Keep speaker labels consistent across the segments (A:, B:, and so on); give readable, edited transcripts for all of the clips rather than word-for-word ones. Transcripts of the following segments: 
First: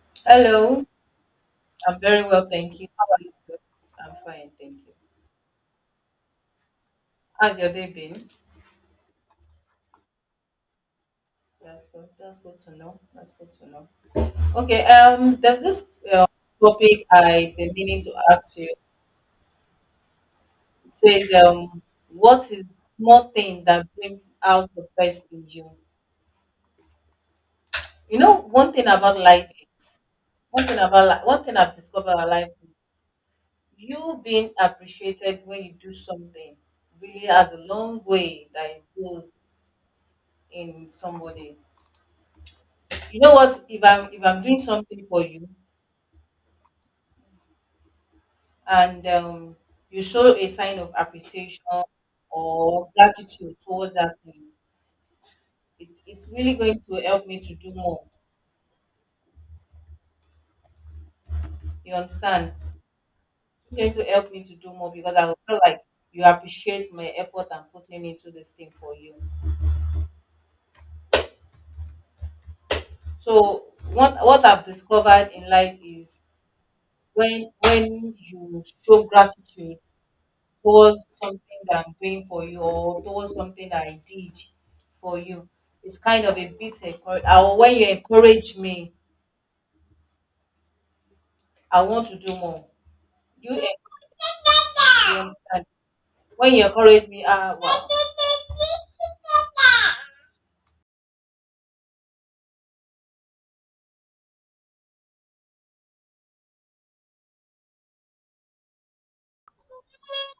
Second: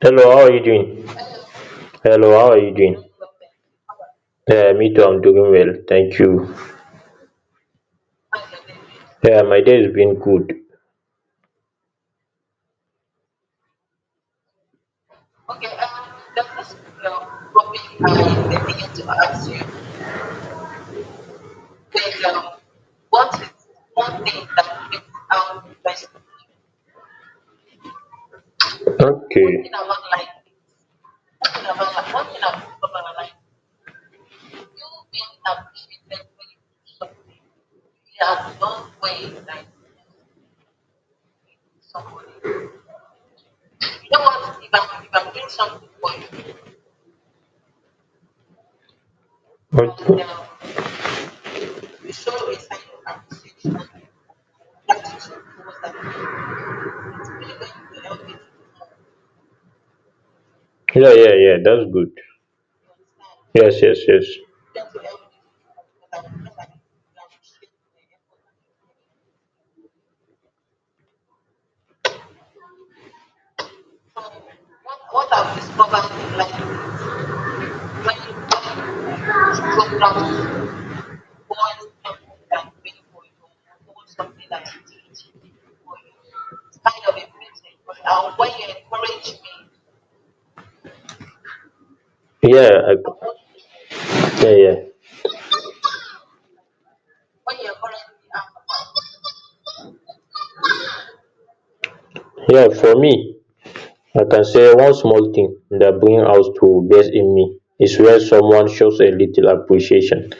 A: Hello, how are you
B: Hello.
A: doing?
B: I'm very
A: Hello,
B: well,
A: how are you
B: thank you.
A: doing?
B: How are you, sir? I'm fine,
A: Yeah,
B: thank you.
A: me too, I'm doing well, thank you.
B: How's your day been?
A: Yeah, my day has been good.
B: That's good. That's good to know. Okay. There's this topic I've been meaning to ask you. It says, what is small thing that brings out the best in you? You know, one thing about life
A: Okay.
B: is one thing I've discovered about life is you being appreciated when you do something really has a long way that it goes in somebody. You know what, if I'm doing something for you, and you
A: Okay.
B: show a sign of appreciation or gratitude towards that thing, it's really going to help me to do more.
A: Yeah, yeah, yeah, that's
B: You
A: good.
B: understand?
A: Yes,
B: It's
A: yes,
B: going to
A: yes.
B: help me to do more, because I will feel like you appreciate my effort I'm putting into this thing for you. So what I've discovered in life is, when you show gratitude towards something that I'm doing for you, or towards something that I did for you, it's kind of a bit encourage. When you encourage me, I want to do more.
A: Yeah,
B: You
A: yeah, yeah.
B: understand? When you encourage me, ah, wow.
A: Yeah, for me, I can say one small thing that brings out to best in me is where someone shows a little appreciation.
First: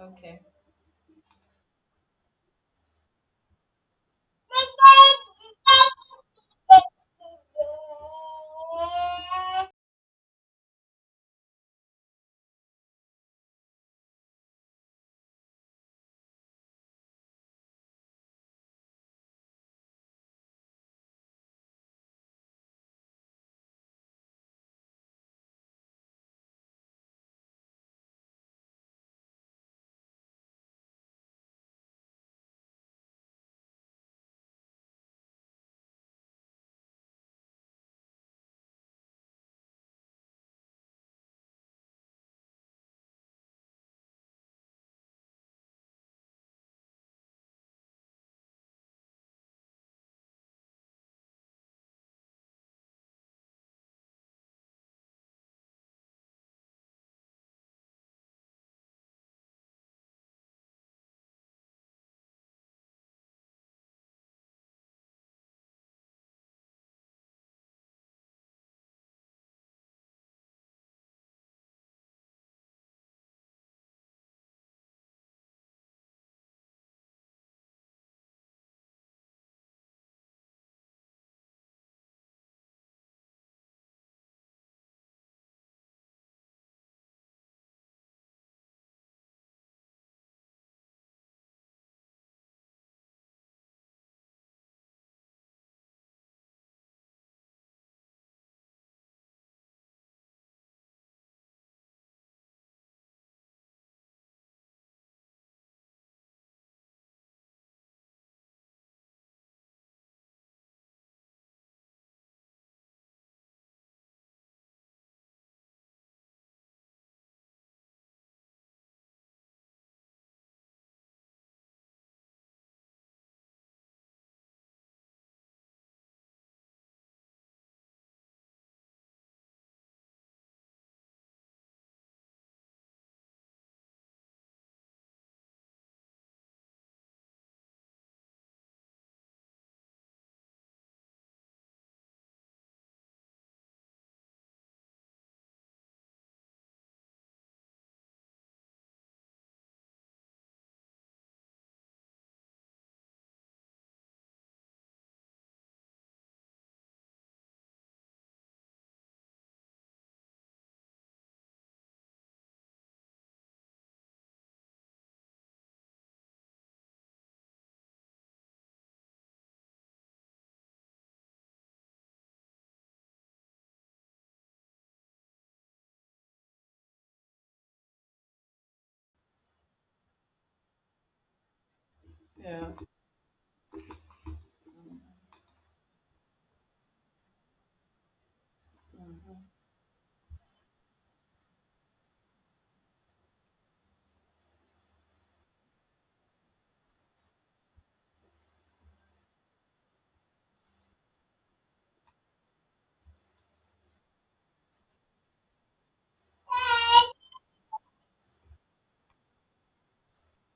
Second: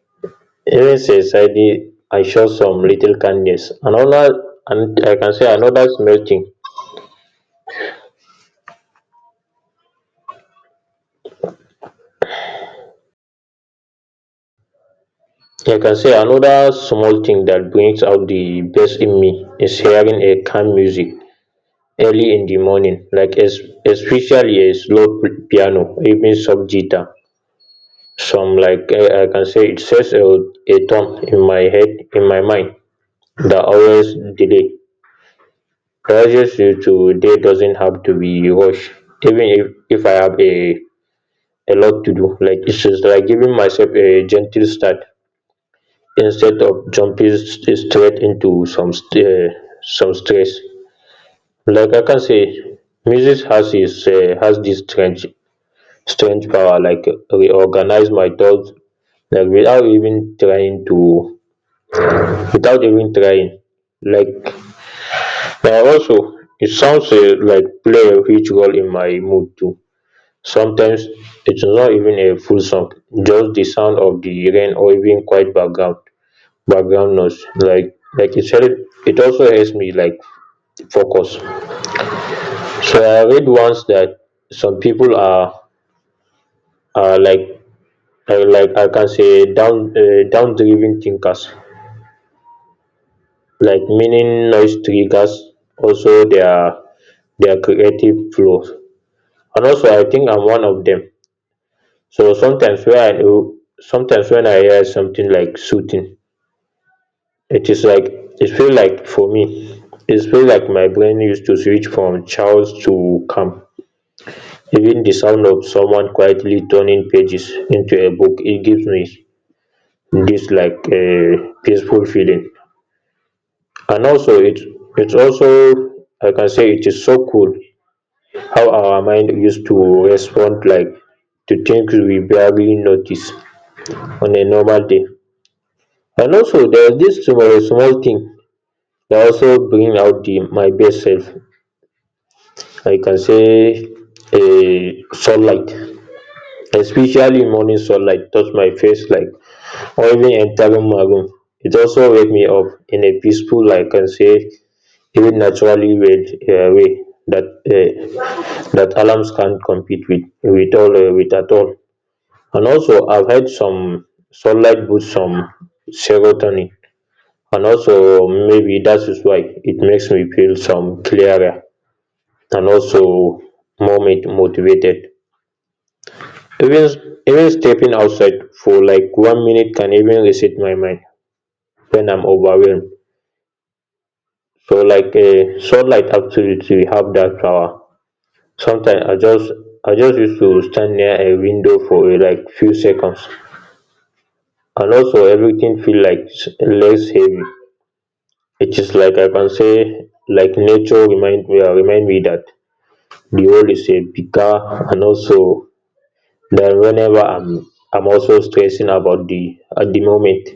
B: Okay.
A: Even says I did, I show some little kindness. And I can say another small thing that brings out the best in me is hearing a calm music early in the morning, like especially a slow piano, even soft guitar, some like I can say it sets a tone in my head, in my mind, that always delay pressures you to day doesn't have to be rushed, even if I have a lot to do, like it's just like giving myself a gentle start, instead of jumping straight into some stress. Like, I can say, music has this strange power, like reorganize my thoughts, like, without even trying. Like, also, it sounds, like play a huge role in my mood too. Sometimes it's not even a full song, just the sound of the rain or even quiet background noise, like it also helps me like focus. So I read once that some people are are like are like, I can say, down driven thinkers, like meaning noise triggers also their creative flow. And also I think I'm one of them. So sometimes when I hear something like soothing, it is like, it feel like for me it feel like my brain used to switch from chaos to calm. Even the sound of someone quietly turning pages into a book, it gives me this like a peaceful feeling. And also, it's also, I can say, it is so cool how our mind used to respond, like, to things we barely notice on a normal day. And also there's this small thing that also bring out the my best self, I can say, a sunlight, especially morning sunlight touch my face like. When in entering maroon, it also wake me up in a peaceful, like, can say, even naturally way uh, that alarms can't compete with at all. And also I've had some sunlight boosts some serotonin, and also maybe that is why it makes me feel some clearer, and also more motivated. Even even stepping outside for like one minute can even reset my mind when I'm
B: Yeah.
A: overwhelmed. So like a sunlight activity we have that power. Sometimes I just used to stand near a window for like few seconds, and also everything feel like less heavy. It is like, I can say, like nature remind me that the world is a bigger, and also that whenever I'm also stressing about the at the moment.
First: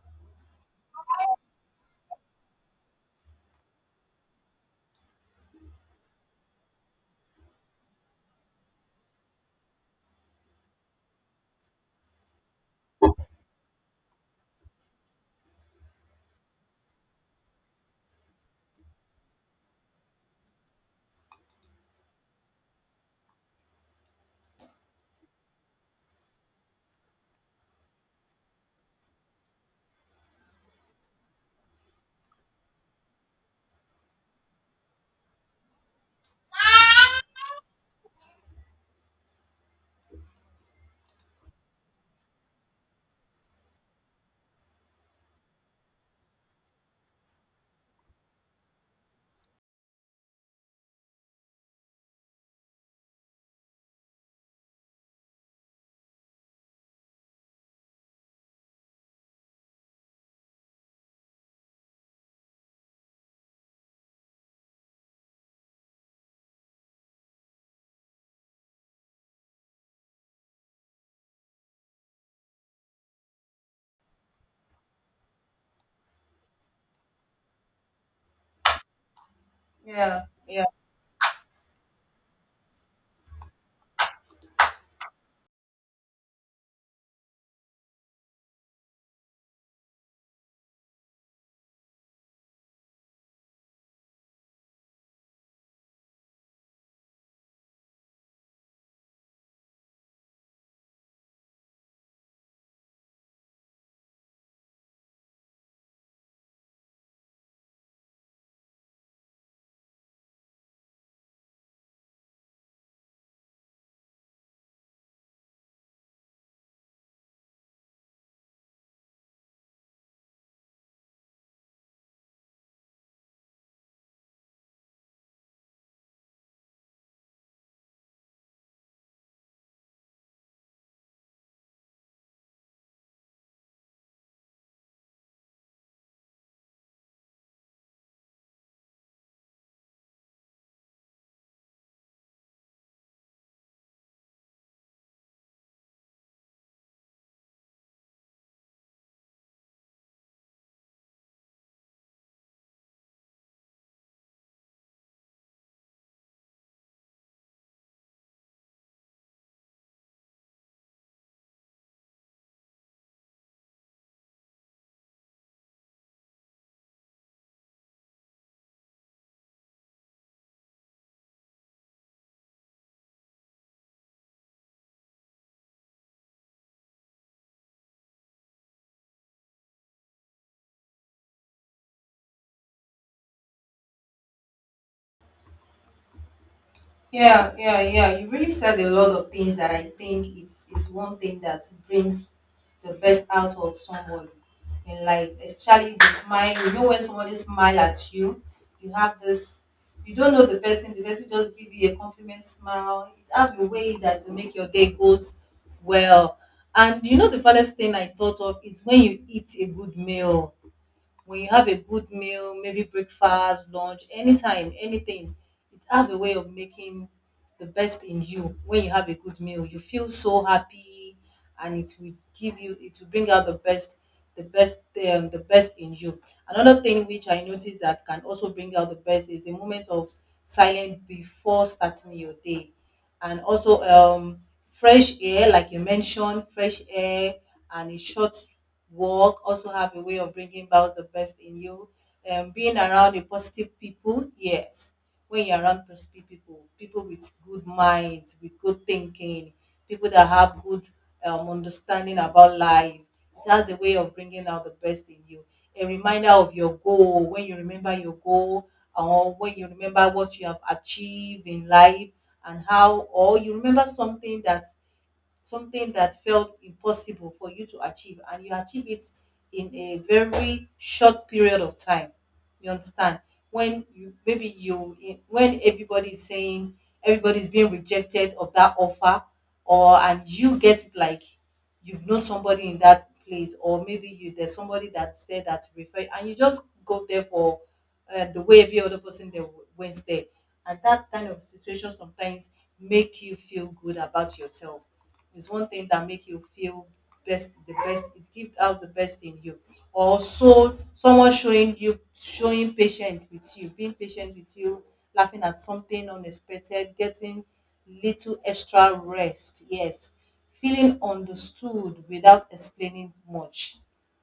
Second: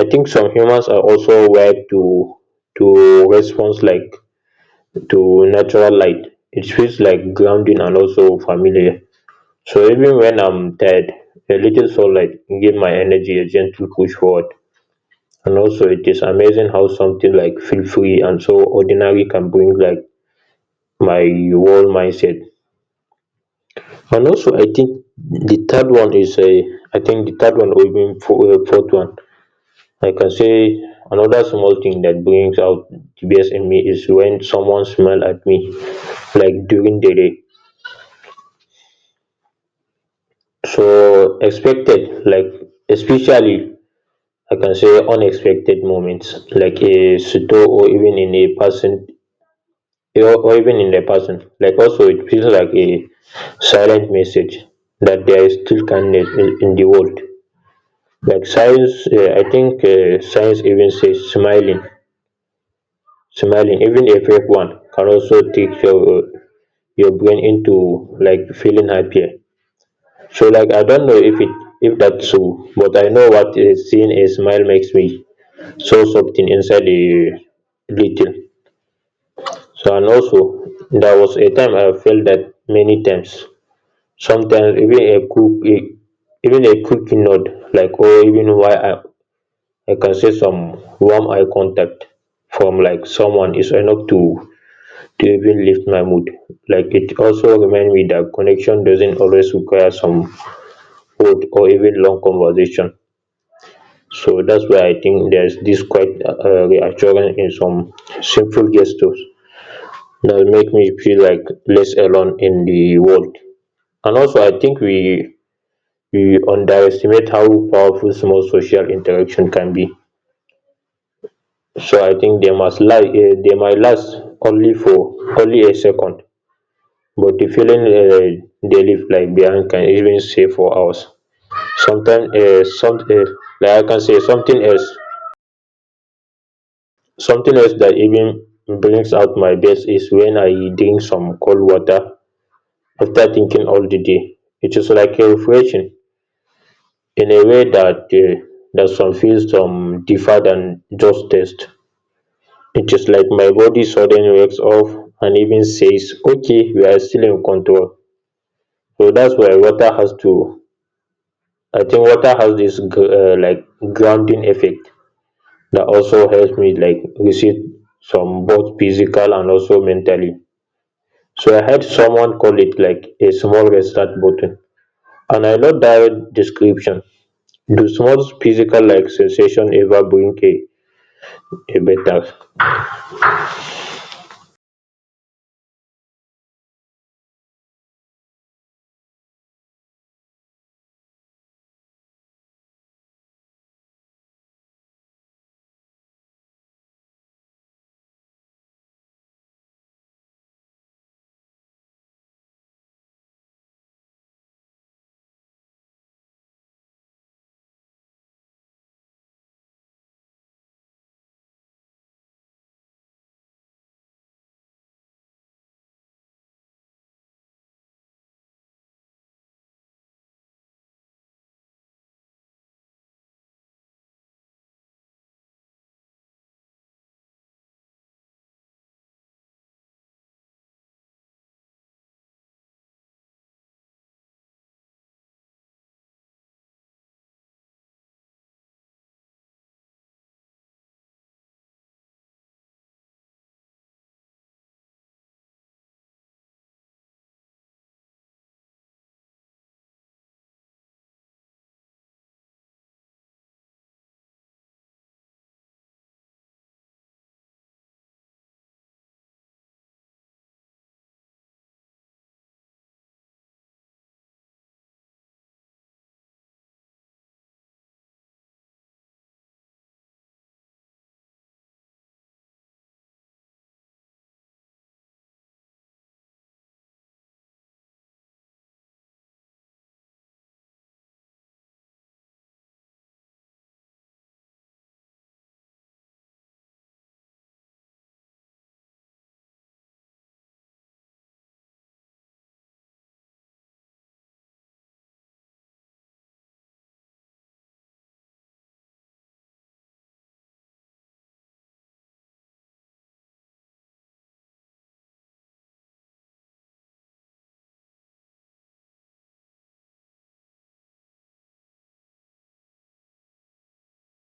A: I think some humans are also wired to response, like, to natural light. It feels like grounding and also familiar. So even when I'm tired, a little sunlight give my energy a gentle push forward. And also it is amazing how something like feel free and so ordinary can bring like my whole mindset. And also I think the third one, or even fourth one, I can say, another small thing that brings out the best in me is when someone smile at me, like during the day. So expected, like, especially, I can say, unexpected moments, like a store or even in a person. Like also, it feels like a silent message that there is still kindness in the world. Like, science, I think, science even says smiling, even a fake one, can also take your brain into like feeling happier. So like I don't know if that's true, but I know what is seeing a smile makes me, so something inside a little. So and
B: Yeah.
A: also
B: Yeah.
A: there was a time I felt that many times. Sometimes even a quick nod, like, or even why I can say some warm eye contact from like someone is enough to even lift my mood. Like, it also reminds me that connection doesn't always require some word or even long conversation. So that's why I think there's this quite, reassurance in some simple gestures that make me feel like less alone in the world. And also, I think we underestimate how powerful small social interaction can be. So I think they must lie. They might last only a second, but the feeling, they leave like behind can even stay for hours. Sometimes, some like, I can say something else. Something else that even brings out my best is when I drink some cold water after thinking all the day. It is like a refreshing in a way that some feels some differ than just taste. It is like my body suddenly wakes up and even says, "Okay, we are still in control." So that's why water has to. I think water has this like grounding effect that also helps me like receive some both physical and also mentally. So I heard someone call it like a small restart button. And I love that description. Do small physical, like, sensation ever bring a better?
B: Yeah, yeah, yeah, you really said a lot of things that I think it's one thing that brings the best out of someone in life, especially the smile. You know, when somebody smile at you, you have this. You don't know the person. The person just give you a compliment smile. It have a way that to make your day goes well. And you know, the funniest thing I thought of is when you eat a good meal, when you have a good meal, maybe breakfast, lunch, anytime, anything, it have a way of making the best in you. When you have a good meal, you feel so happy, and it will give you, it will bring out the best, the best, the best in you. Another thing which I noticed that can also bring out the best is a moment of silence before starting your day, and also fresh air, like you mentioned, fresh air and a short walk also have a way of bringing out the best in you. Being around the positive people, yes, when you're around positive people, people with good minds, with good thinking, people that have good understanding about life, it has a way of bringing out the best in you. A reminder of your goal, when you remember your goal, or when you remember what you have achieved in life, and how, or you remember something that felt impossible for you to achieve, and you achieve it in a very short period of time. You understand? When you maybe you when everybody is saying, everybody's being rejected of that offer, or and you get it. Like, you've known somebody in that place, or maybe you there's somebody that said that refer, and you just go there for the way every other person there went there, and that kind of situation sometimes make you feel good about yourself, is one thing that make you feel best the best, it gives out the best in you. Also, someone showing you, showing patience with you, being patient with you, laughing at something unexpected, getting little extra rest, yes, feeling understood without explaining much.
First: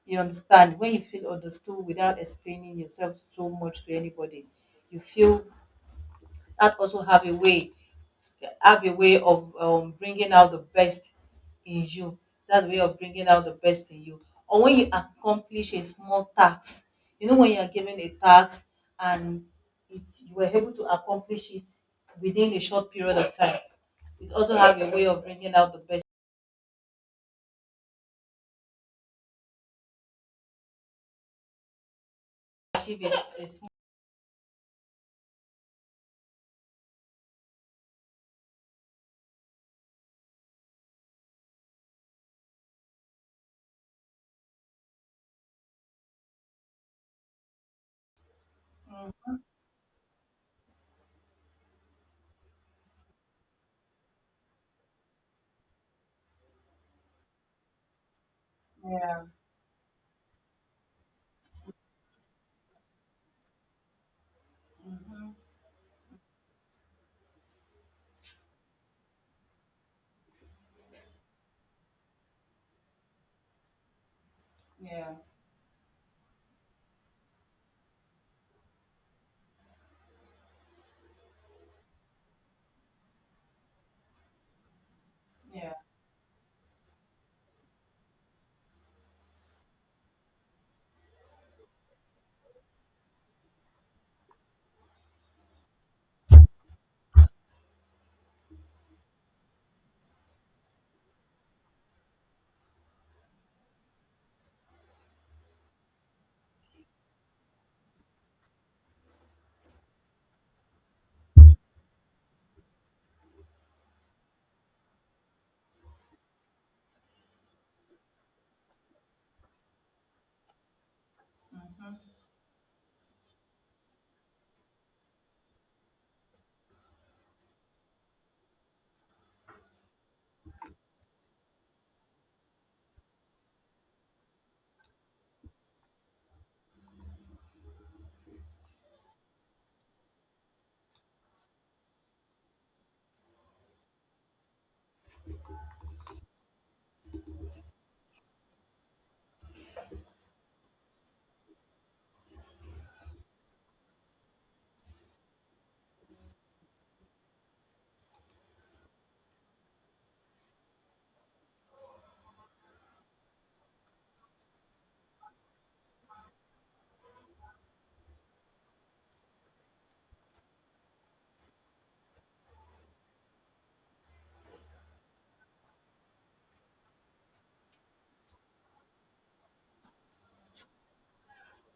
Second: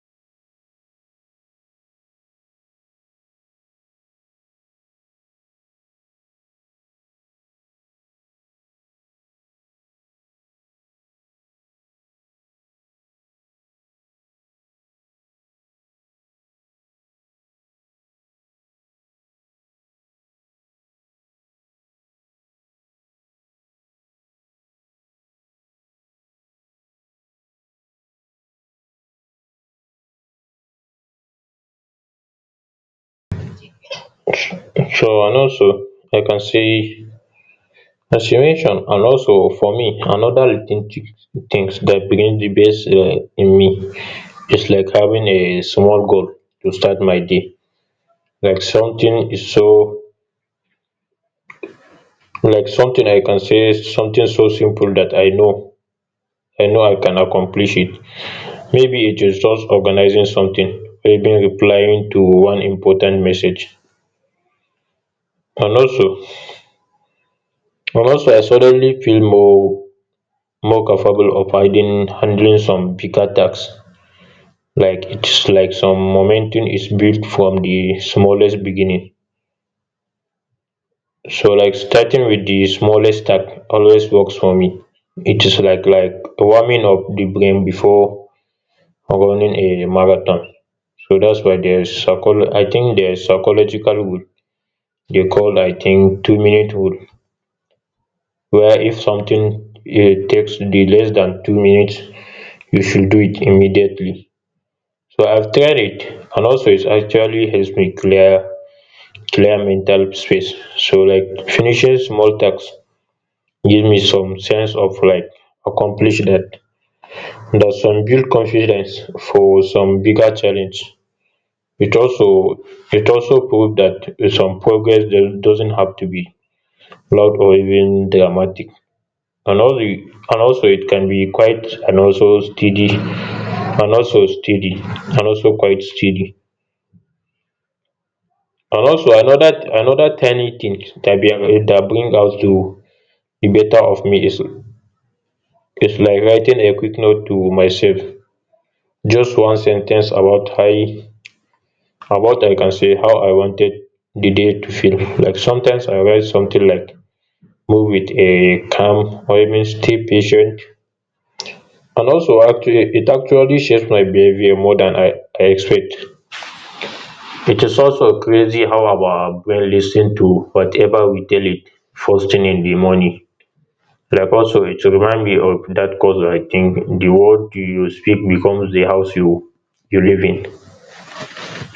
B: You understand? When you feel understood without explaining yourself so much to anybody, you feel that also have a way, have a way of bringing out the best in you. That's a way of bringing out the best in you. Or when you accomplish a small task. You know, when you are given a task and it, you were able to accomplish it within a short period of time, it also have a way of bringing out the best. Achieve it. It's,
A: Sure, and also, I can see, as you mentioned, and also for me, another thing things that brings the best, in me is like having a small goal to start my day. Like
B: mm,
A: something is so like something I can say something so simple that I know I can accomplish it. Maybe it
B: yeah,
A: is just organising something or even replying to one important message. And also and also, I suddenly feel more capable of handling some bigger tasks, like
B: yeah,
A: its like some momentum is built from the smallest beginning. So like starting with the smallest task always works for me. It is like warming up the brain before running a marathon. So that's why there is psychological rule. Dey called, I think, 2-minute rule, where if something takes the less than 2 minutes, you should do it immediately. So I've tried it, and also it actually helps me clear mental space. So like finishing small tasks give me some sense of like accomplish that some build confidence for some bigger challenge. It also it also proved that some progress doesn't have to be loud or even dramatic. And also, it can be quite, and also steady, and also quite steady. And also, another tiny thing that bring out to the better of me is like writing a quick note to myself, just one sentence about how about I can say how I wanted the day to feel. Like sometimes I write something like move with a calm or even stay patient. And also, actually, it actually shapes my behavior more than I expect. It's also crazy how our brain listens to whatever we tell it first thing in the morning. Like also, it remind me of that cause, I think the word you speak becomes the house you live in.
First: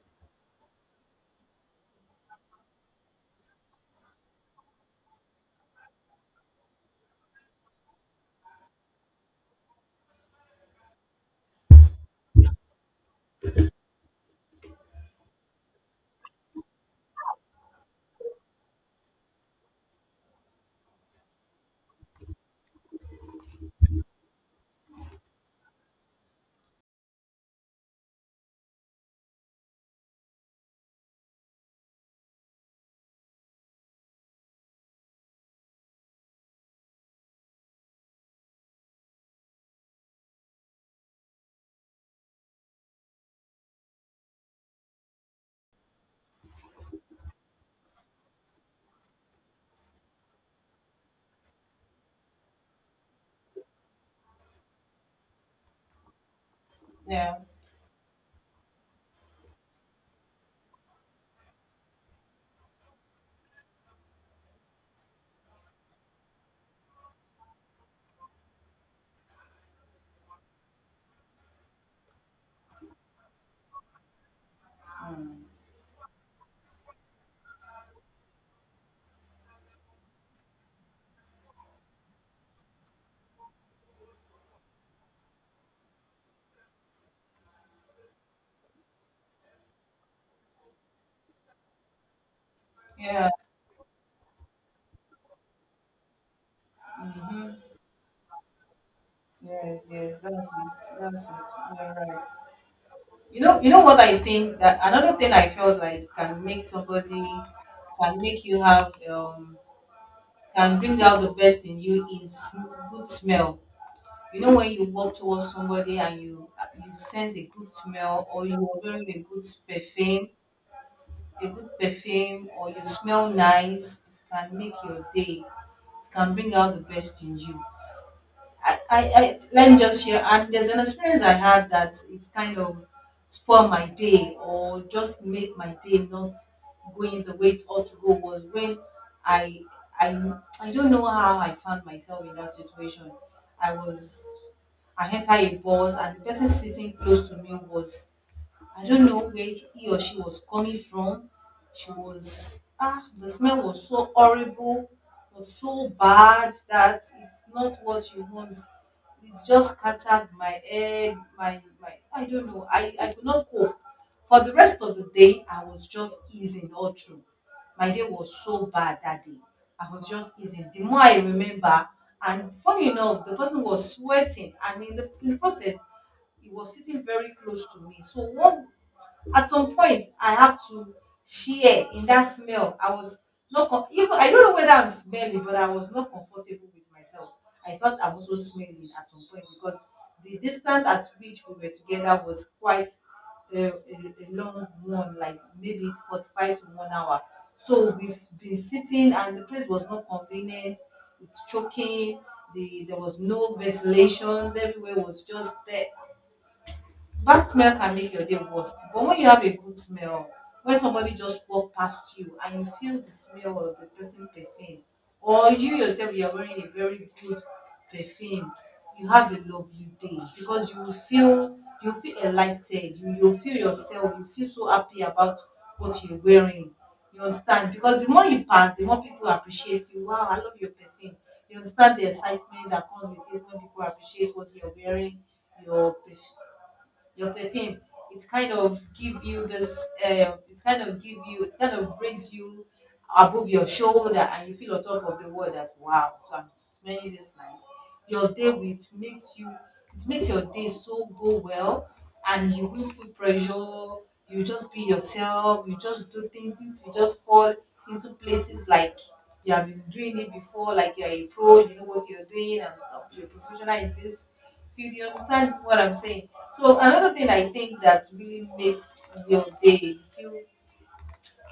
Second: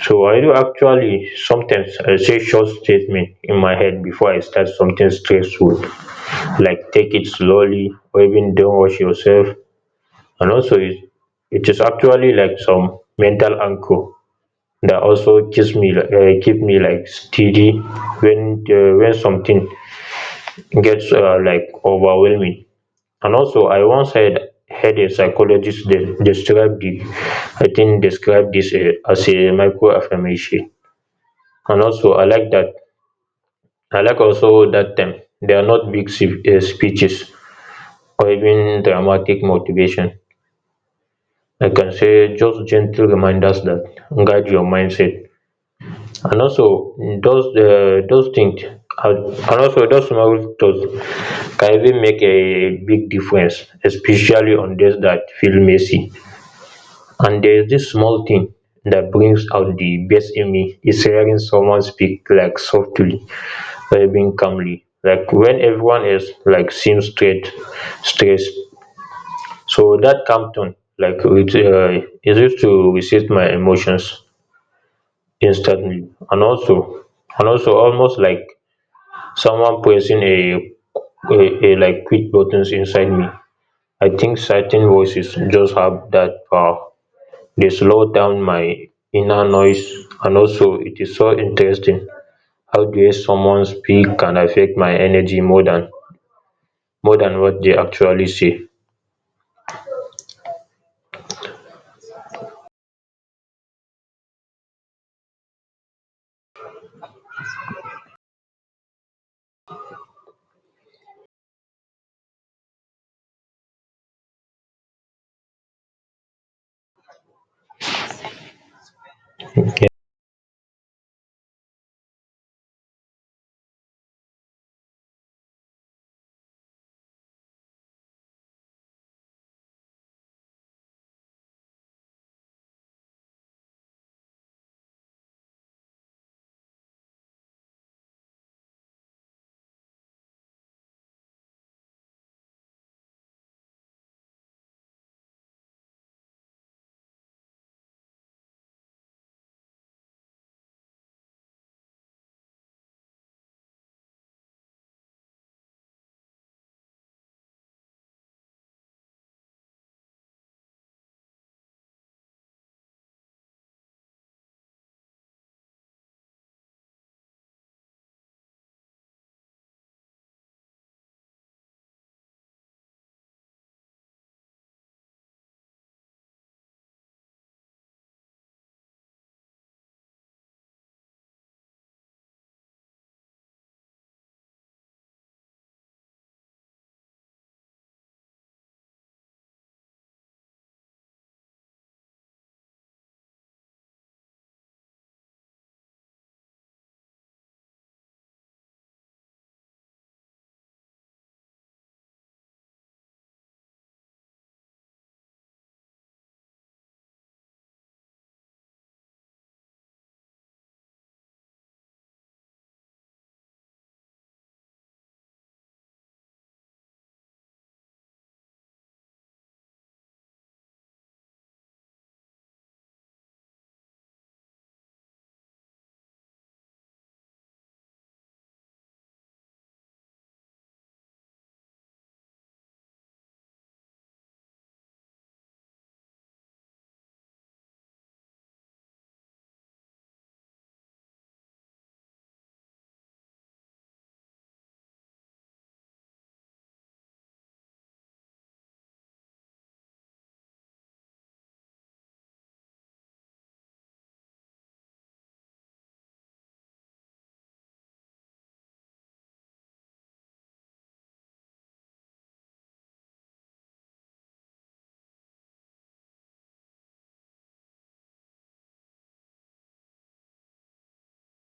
A: So I do actually, sometimes I say short statement in my head before I start something stressful, like take it slowly or even don't rush yourself. And also, it is actually like some mental anchor that also keeps me like keep me like steady when something gets, like, overwhelming. And also I once had a psychologist describe the, I think, describe this, as a micro affirmation. And also, I like that, I like also that time, they are not big speeches or even dramatic motivation, I can say, just gentle reminders that guide your mindset. And also those uh, those things are- those small thoughts can even make a big difference, especially on days that feel messy.
B: yeah,
A: And there's this small thing that brings out the best in me is hearing someone speak like softly or even calmly. Like when everyone else like seems straight stressed, so that calm tone like it easy to reset my emotions instantly. And also almost like someone pressing a a like quit buttons inside me. I think certain voices just have that power. They slow down my inner noise. And also it is so interesting how the
B: yeah,
A: way
B: yeah.
A: someone speak can affect my energy more than what they actually say.
B: Yes, yes, that's it. That's it. You're right. You know what I think, that another thing I felt like can make somebody, can make you have can bring out the best in you is good smell. You know, when you walk towards somebody and you sense a good smell, or you are wearing a good perfume, a good perfume, or you smell nice, it can make your day. It can bring out the best in you. I let me just share. And there's an experience I had that it kind of spoiled my day, or just made my day not going the way it ought to go, was when I I I don't know how I found myself in that situation. I was I entered a bus, and the person sitting close to me was, I don't know where he or she was coming from. She was, ah, the smell was so horrible, was so bad that it's not what you want. It just scattered my head. I don't know. I could not cope. For the rest of the day, I was just easing all through. My day was so bad that day. I was just easing. The more I remember, and funny enough, the person was sweating, and in the process, he was sitting very close to me. So one at some point I have to share in that smell. I was not com- even I don't know whether I'm smelly, but I was not comfortable with myself. I felt I'm also smelly at some point, because the distance at which we were together was quite a long one, like maybe 45 to 1 hour. So we've been sitting, and the place was not convenient. It's choking. There was no ventilations. Everywhere was just there. Bad smell can make your day worst. But when you have a good smell, when somebody just walk past you and you feel the smell of the person perfume, or you yourself, you are wearing a very good perfume, you have a lovely day, because you will feel, you feel enlightened, you feel yourself, you feel so happy about what you're wearing. You understand? Because the more you pass, the more people appreciate you. Wow, I love your perfume. You understand the excitement that comes with it when people appreciate what you're wearing, your perf- your perfume. It kind of give you this, it kind of give you, it kind of raise you above your shoulder, and you feel on top of the world, that wow, so I'm smelling this nice. Your day with makes you, it makes your day so go well, and you will feel pressure. You just be yourself, you just do things, things will just fall into places, like you have been doing it before, like you're a pro, you know what you're doing, and stuff, you're a professional in this field. You understand what I'm saying? So another thing I think that really makes your day feel,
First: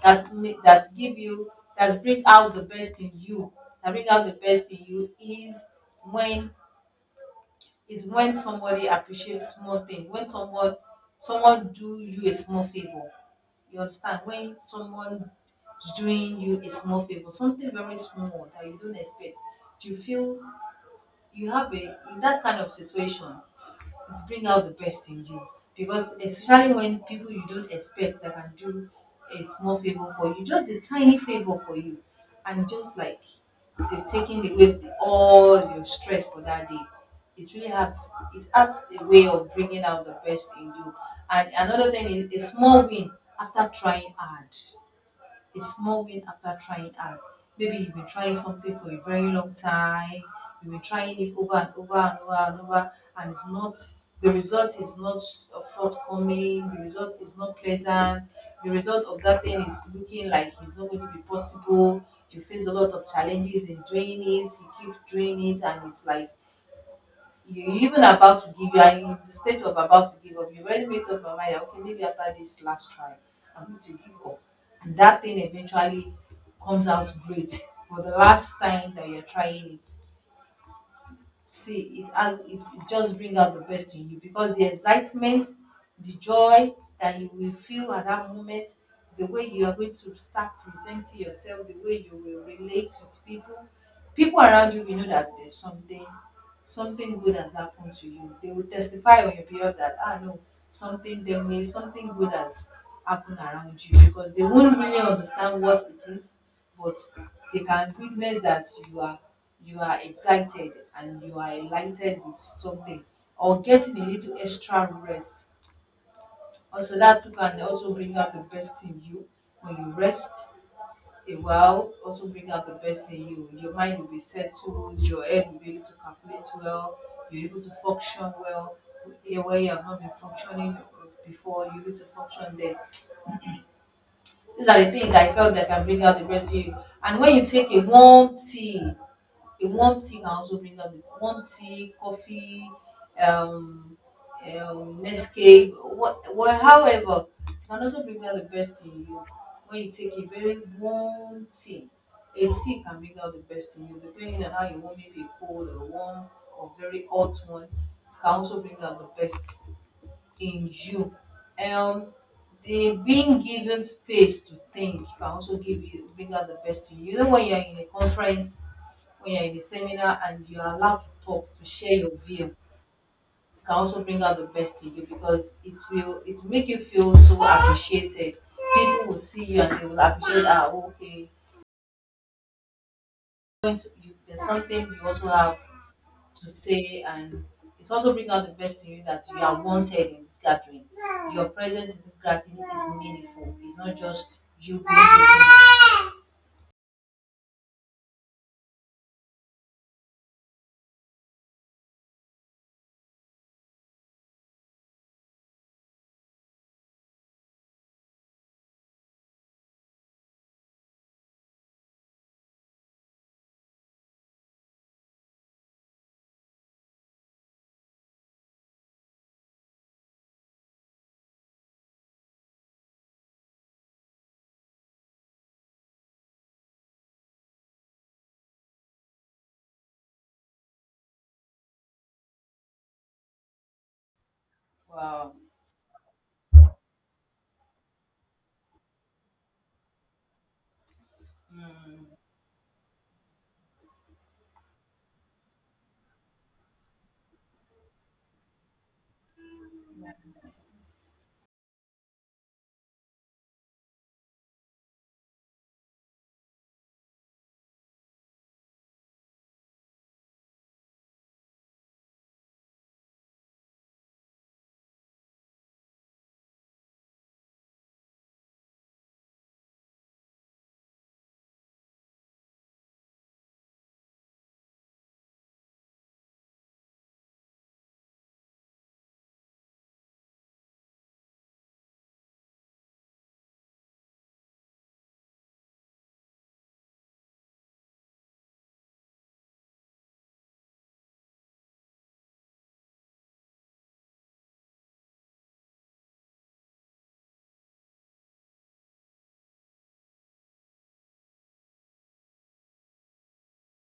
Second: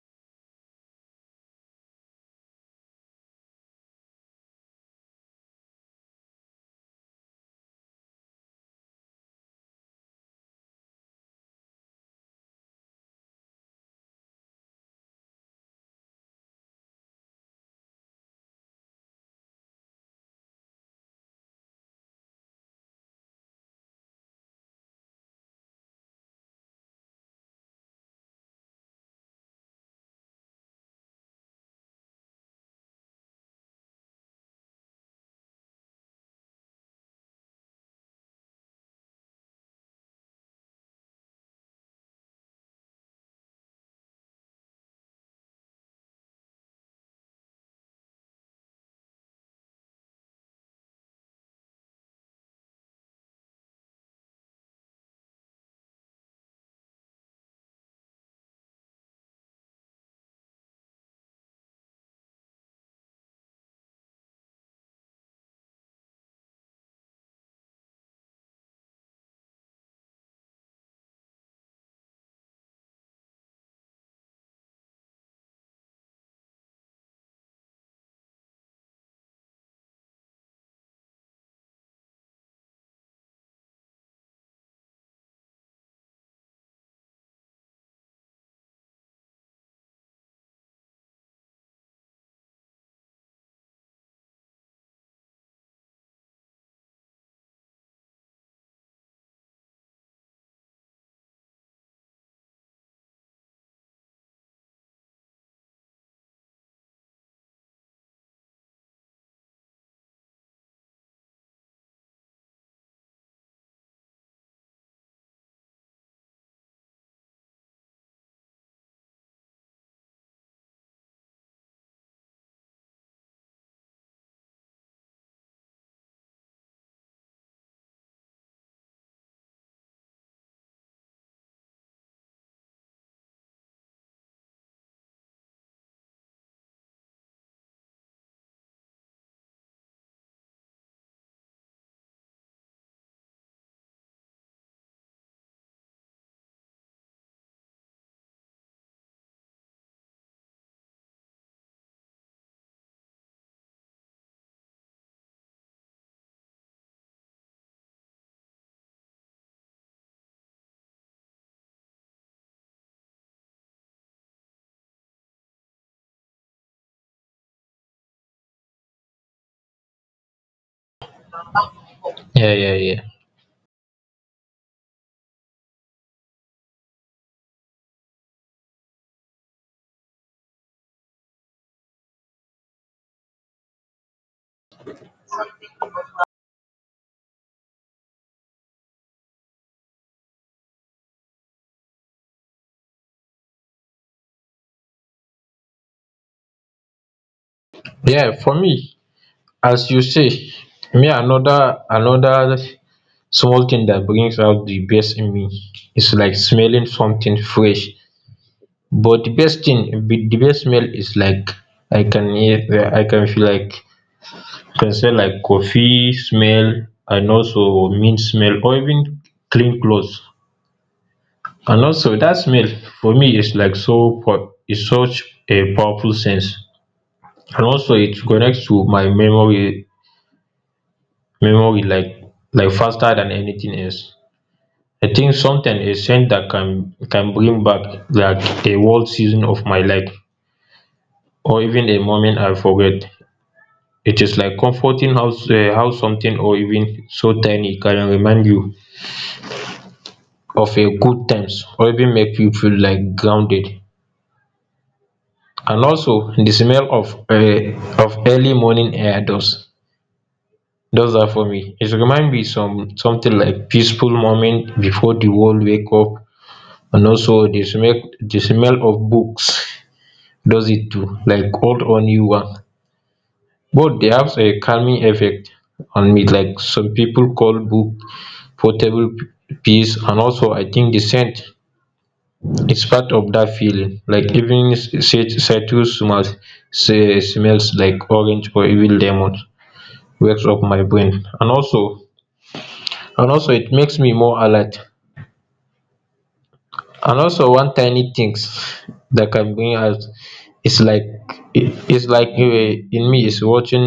B: that give you, that bring out the best in you that bring out the best in you, when is when somebody appreciates small thing. When someone, someone do you a small favor. You understand? When someone is doing you a small favor, something very small that you don't expect, you feel you have a, in that kind of situation, it bring out the best in you, because especially when people you don't expect that can do a small favor for you, just a tiny favor for you, and just like they've taken away all your stress for that day, it really have, it has a way of bringing out the best in you. And another thing is a small win after trying hard, a small win after trying hard. Maybe you've been trying something for a very long time, you've been trying it over and over and over and over, and it's not, the result is not forthcoming, the result is not pleasant, the result of that thing is looking like it's not going to be possible. You face a lot of challenges in doing it, you keep doing it, and it's like you even about to give, you are in the state of about to give up, you already made up your mind that okay, maybe after this last try I'm going to give up, and that thing eventually comes out great for the last time that you're trying it. See, it has, it just brings out the best in you, because the excitement, the joy that you will feel at that moment, the way you are going to start presenting yourself, the way you will relate with people, people around you will know that there's something, something good has happened to you. They will testify on your behalf that ah no, something they may something good has happened around you because they won't really understand what it is, but they can witness that you are excited and you are enlightened with something or getting a little extra rest. Also that too can also bring out the best in you when you rest a while also bring out the best in you. Your mind will be settled, your head will be able to calculate well, you're able to function well here where you have not been functioning before, you're able to function there. These are the things I felt that can bring out the best in you. And when you take a warm tea can also bring out the warm tea, coffee, um, Nescafe, however, it can also bring out the best in you. When you take a very warm tea, a tea can bring out the best in you, depending on how you want, maybe a cold or warm or very hot one. It can also bring out the best in you. Um, they being given space to think can also give you bring out the best in you. You know when you're in a conference, when you're in a seminar and you're allowed to talk to share your view,
A: Yeah, yeah,
B: it
A: yeah,
B: can also bring out the best in you because it will make you feel so appreciated. People will see you and they will appreciate, ah, okay. There's something you also have to say and it's also bring out the best in you that you are wanted in this gathering. Your presence in this gathering is meaningful. It's not just you being sitting.
A: yeah, for me, as you say, me another small thing that brings out the best in me is like smelling something fresh. But the best thing the best smell is like I can hear, I can feel like I can smell like coffee smell and also mint smell or even clean clothes. And also that smell for me is like so po is such a powerful sense. And also it connects to my memory like faster than anything else. I think
B: Wow.
A: something scent that can bring back like a whole season of my life or even a moment I forget. It is like comforting how how something or even so tiny can remind you of a good times or even make you feel like grounded. And also the smell of early morning air does that for me. It remind me some something like peaceful moment before the world wake up. And also the smell of books does it do like old or new one, but they have a calming effect on me. Like some people call book portable peace. And also I think the scent is part of that feeling like even citrus smells, say smells like orange or even lemon, wakes up my brain. And also and also it makes me more alert. And also one tiny things that can bring out, it's like in me is watching,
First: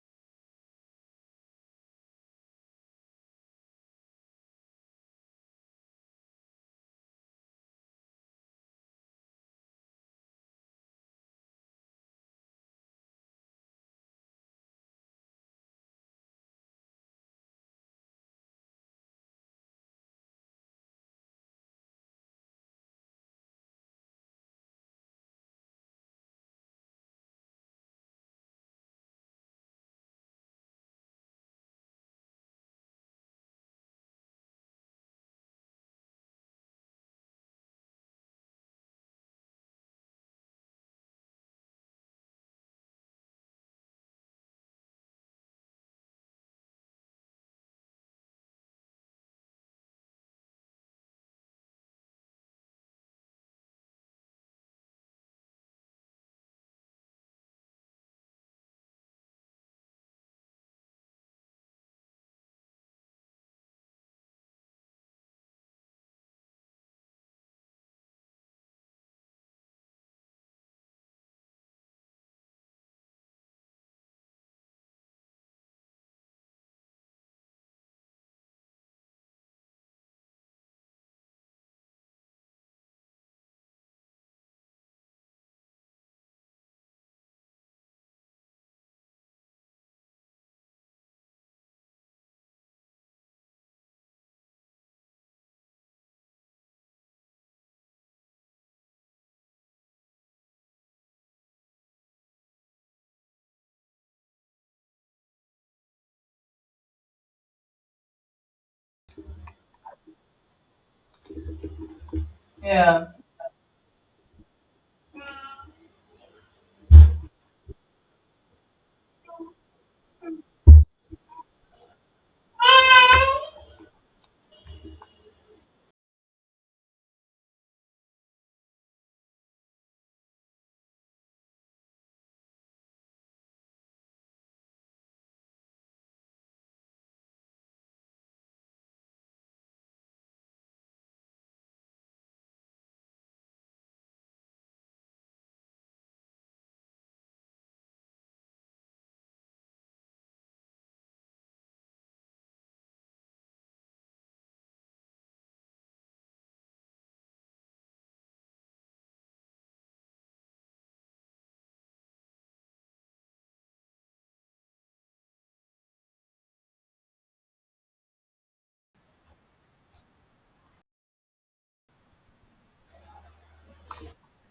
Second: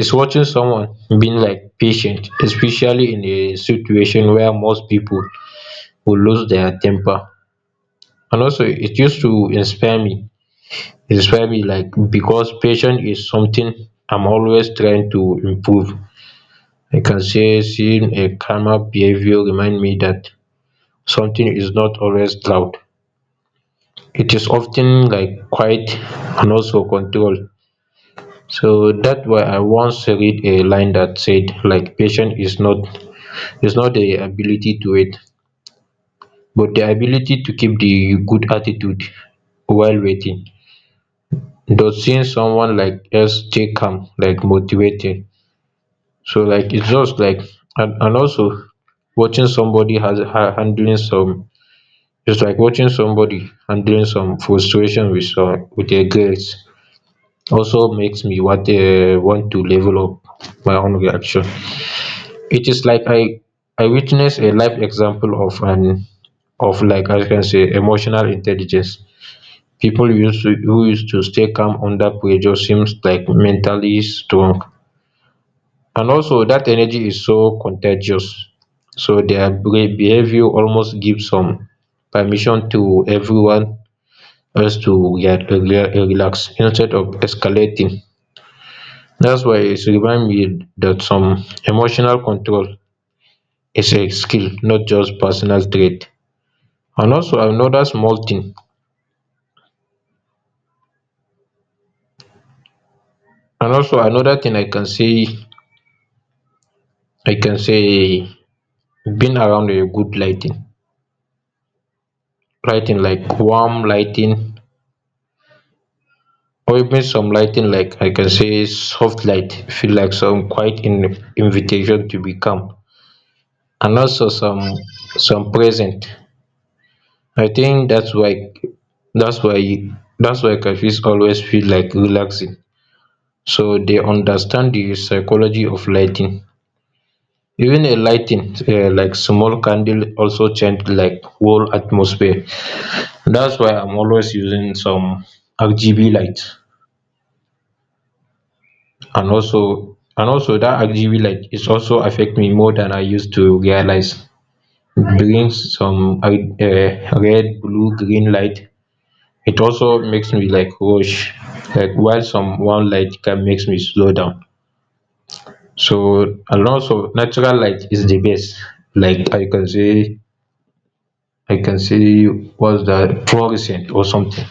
A: someone being like patient, especially in a situation where most people would lose their temper. And also it used to inspire me, like, because patience is something I'm always trying to improve. I can say seeing a calmer behaviour remind me that something is not always loud. It is often like quiet and also controlled. So thats why I once read a line that said, like, patience is not, its not the ability to wait, but the ability to keep the good attitude while waiting. But seeing someone like else stay calm, like motivating. So like its just like, and also watching somebody handling some, its like watching somebody handling some frustration with some with their girls. Also makes me what want to level up my own reaction. It is like I witness a life example of an, of like I can say emotional intelligence. People used to who used to stay calm under pressure seems like mentally strong. And also that energy is so contagious. So their behaviour almost gives some permission to everyone else to get relax instead of escalating. That's why it reminds me that some emotional control is a skill, not just personal trait. And also another small thing. And also another thing I can say, i can say being around a good lighting,
B: Yeah.
A: like warm lighting or even some lighting, like I can say, soft light feel like some quiet in invitation to become, and also some present. I think that's why that's why cafes always feel like relaxing. So they understand the psychology of lighting. Even a lighting like small candle also change like whole atmosphere. That's why I'm always using some RGB light. And also that RGB light is also affect me more than I used to realize. Brings some red blue green light. It also makes me like rush, like while some one light can makes me slow down. So and also natural light is the best. Like I can say what's that fluorescent or something,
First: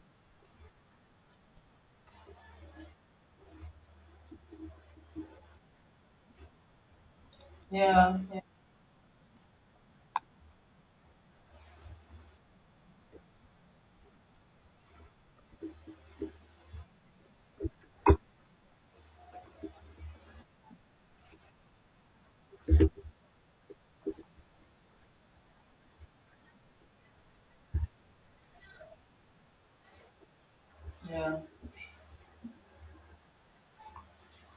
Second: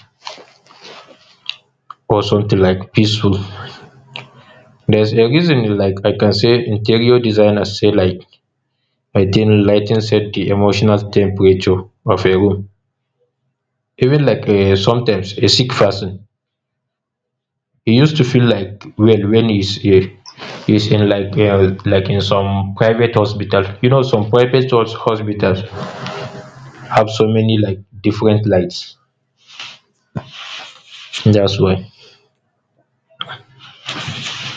A: or something like peaceful. Theres a reason, like I can say, interior designers say,
B: Yeah.
A: like,
B: Yeah.
A: maintaining lighting set the emotional temperature of a room. Even like sometimes a sick person he used to feel like well, wen is he's in like in some private hospital, you know, some private hospitals have so many like different lights.
B: Yeah.
A: Thats why.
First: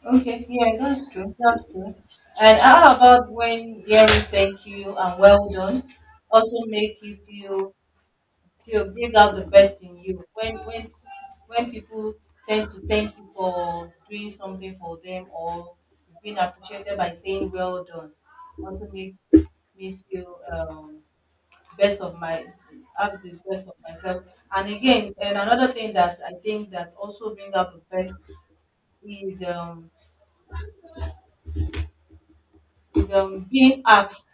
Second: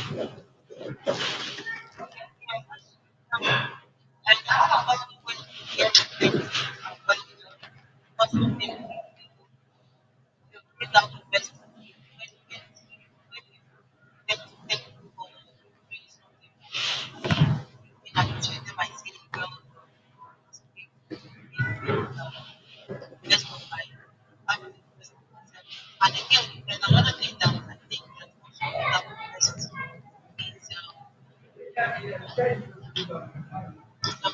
B: Okay. Yeah, that's true. That's true. And how about when hearing thank you and well done also make you feel you'll bring out the best in you. When people tend to thank you for doing something for them or being appreciated by saying well done, also makes me feel best of my have the best of myself. And another thing that I think that also brings out the best is being asked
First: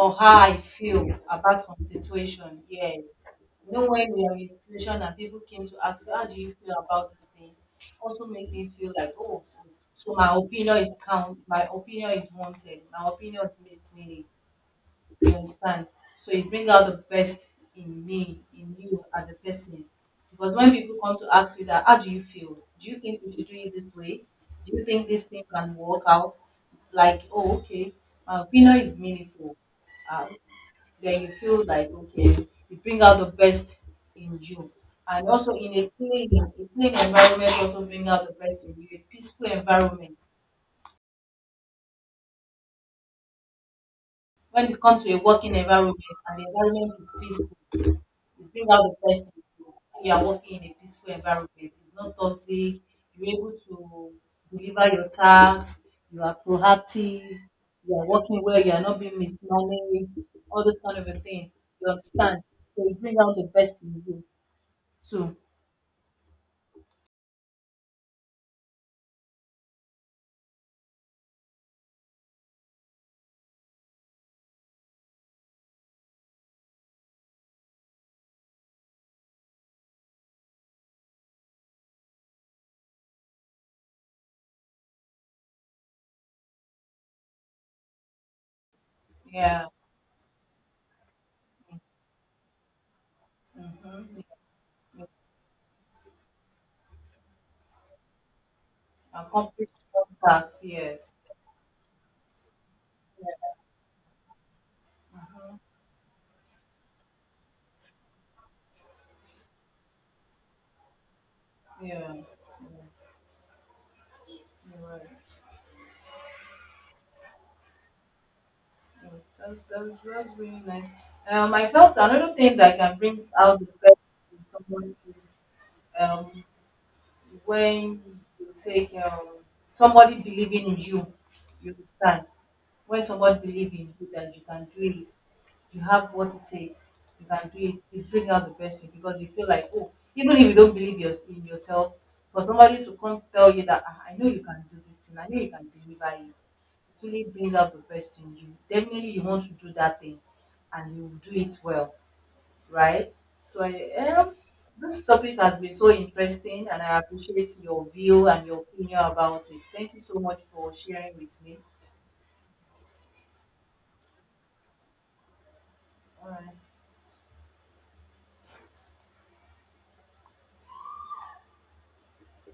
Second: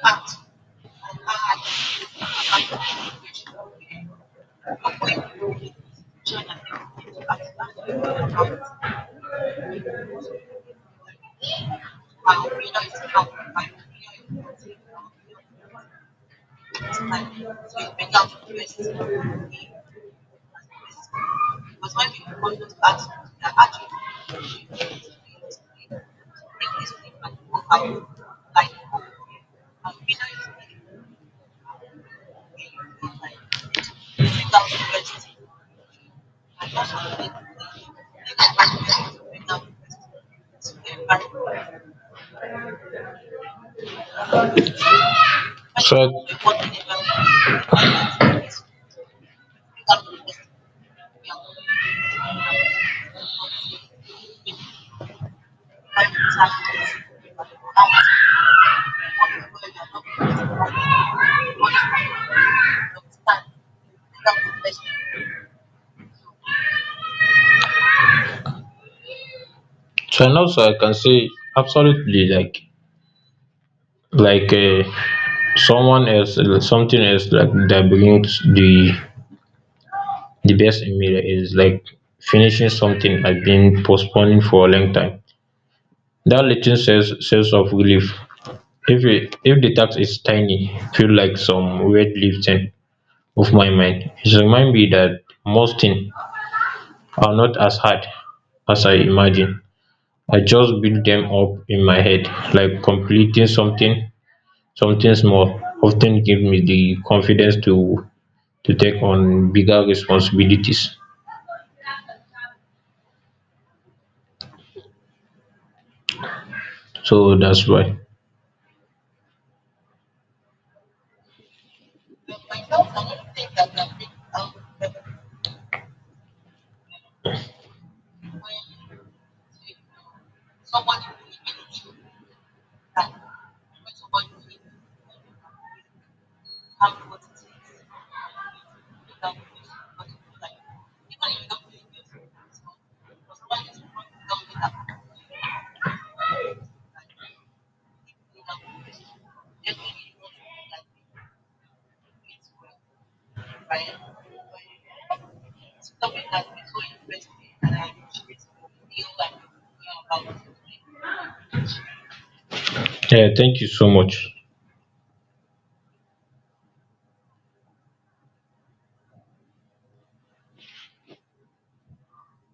B: or how I feel about some situation. Yes. You know when we are in a situation and people came to ask you how do you feel about this thing, also make me feel like, oh, so, my opinion is wanted, my opinion is meaning, you understand? So it brings out the best in me, in you as a person. Because when people come to ask you that, how do you feel? Do you think we should do it this way? Do you think this thing can work out? It's like, oh, okay, my opinion is meaningful. Um, then you feel like, okay, it brings out the best in you. And also in a clean environment also brings out the best in you, a peaceful environment. When you come to a working environment and the environment is peaceful, it's bring out the best in you. When you are working in a peaceful environment, it's not toxic, you're able to deliver your tasks, you are proactive, you are working well, you are not being mismanaged, all those kind of a thing. You understand? So you bring out the best in you. So
A: So and also I can say absolutely, like like um someone else, something else like that brings the best in, is like finishing something I've been postponing for a long time. That little sense of relief if it, if
B: yeah.
A: the task is tiny, feel like some weight lifting off my mind.
B: Mm-hmm.
A: It reminds me
B: Yeah.
A: that most things are not as hard as I imagine.
B: Accomplish
A: I
B: contacts,
A: just build
B: yes.
A: them up in my head. Like completing something, something small, often ten give me the confidence to take on bigger responsibilities.
B: Yeah. Yeah, you're right.
A: So that's why.
B: Yeah, that's really nice. I felt another thing that can bring out the best in someone is, um, when you take somebody believing in you, you will stand. When somebody believes in you that you can do it, you have what it takes, you can do it, it brings out the best in you because you feel like, oh, even if you don't believe yours in yourself, for somebody to come to tell you that, "Ah, I know you can do this thing, I know you can deliver it," it really brings out the best in you. Definitely, you want to do that thing and you will do it well, right? So I, this topic has been so interesting, and I appreciate your view and your opinion about it. Thank you so much for sharing with me.
A: Yeah, thank you so much.
B: All right.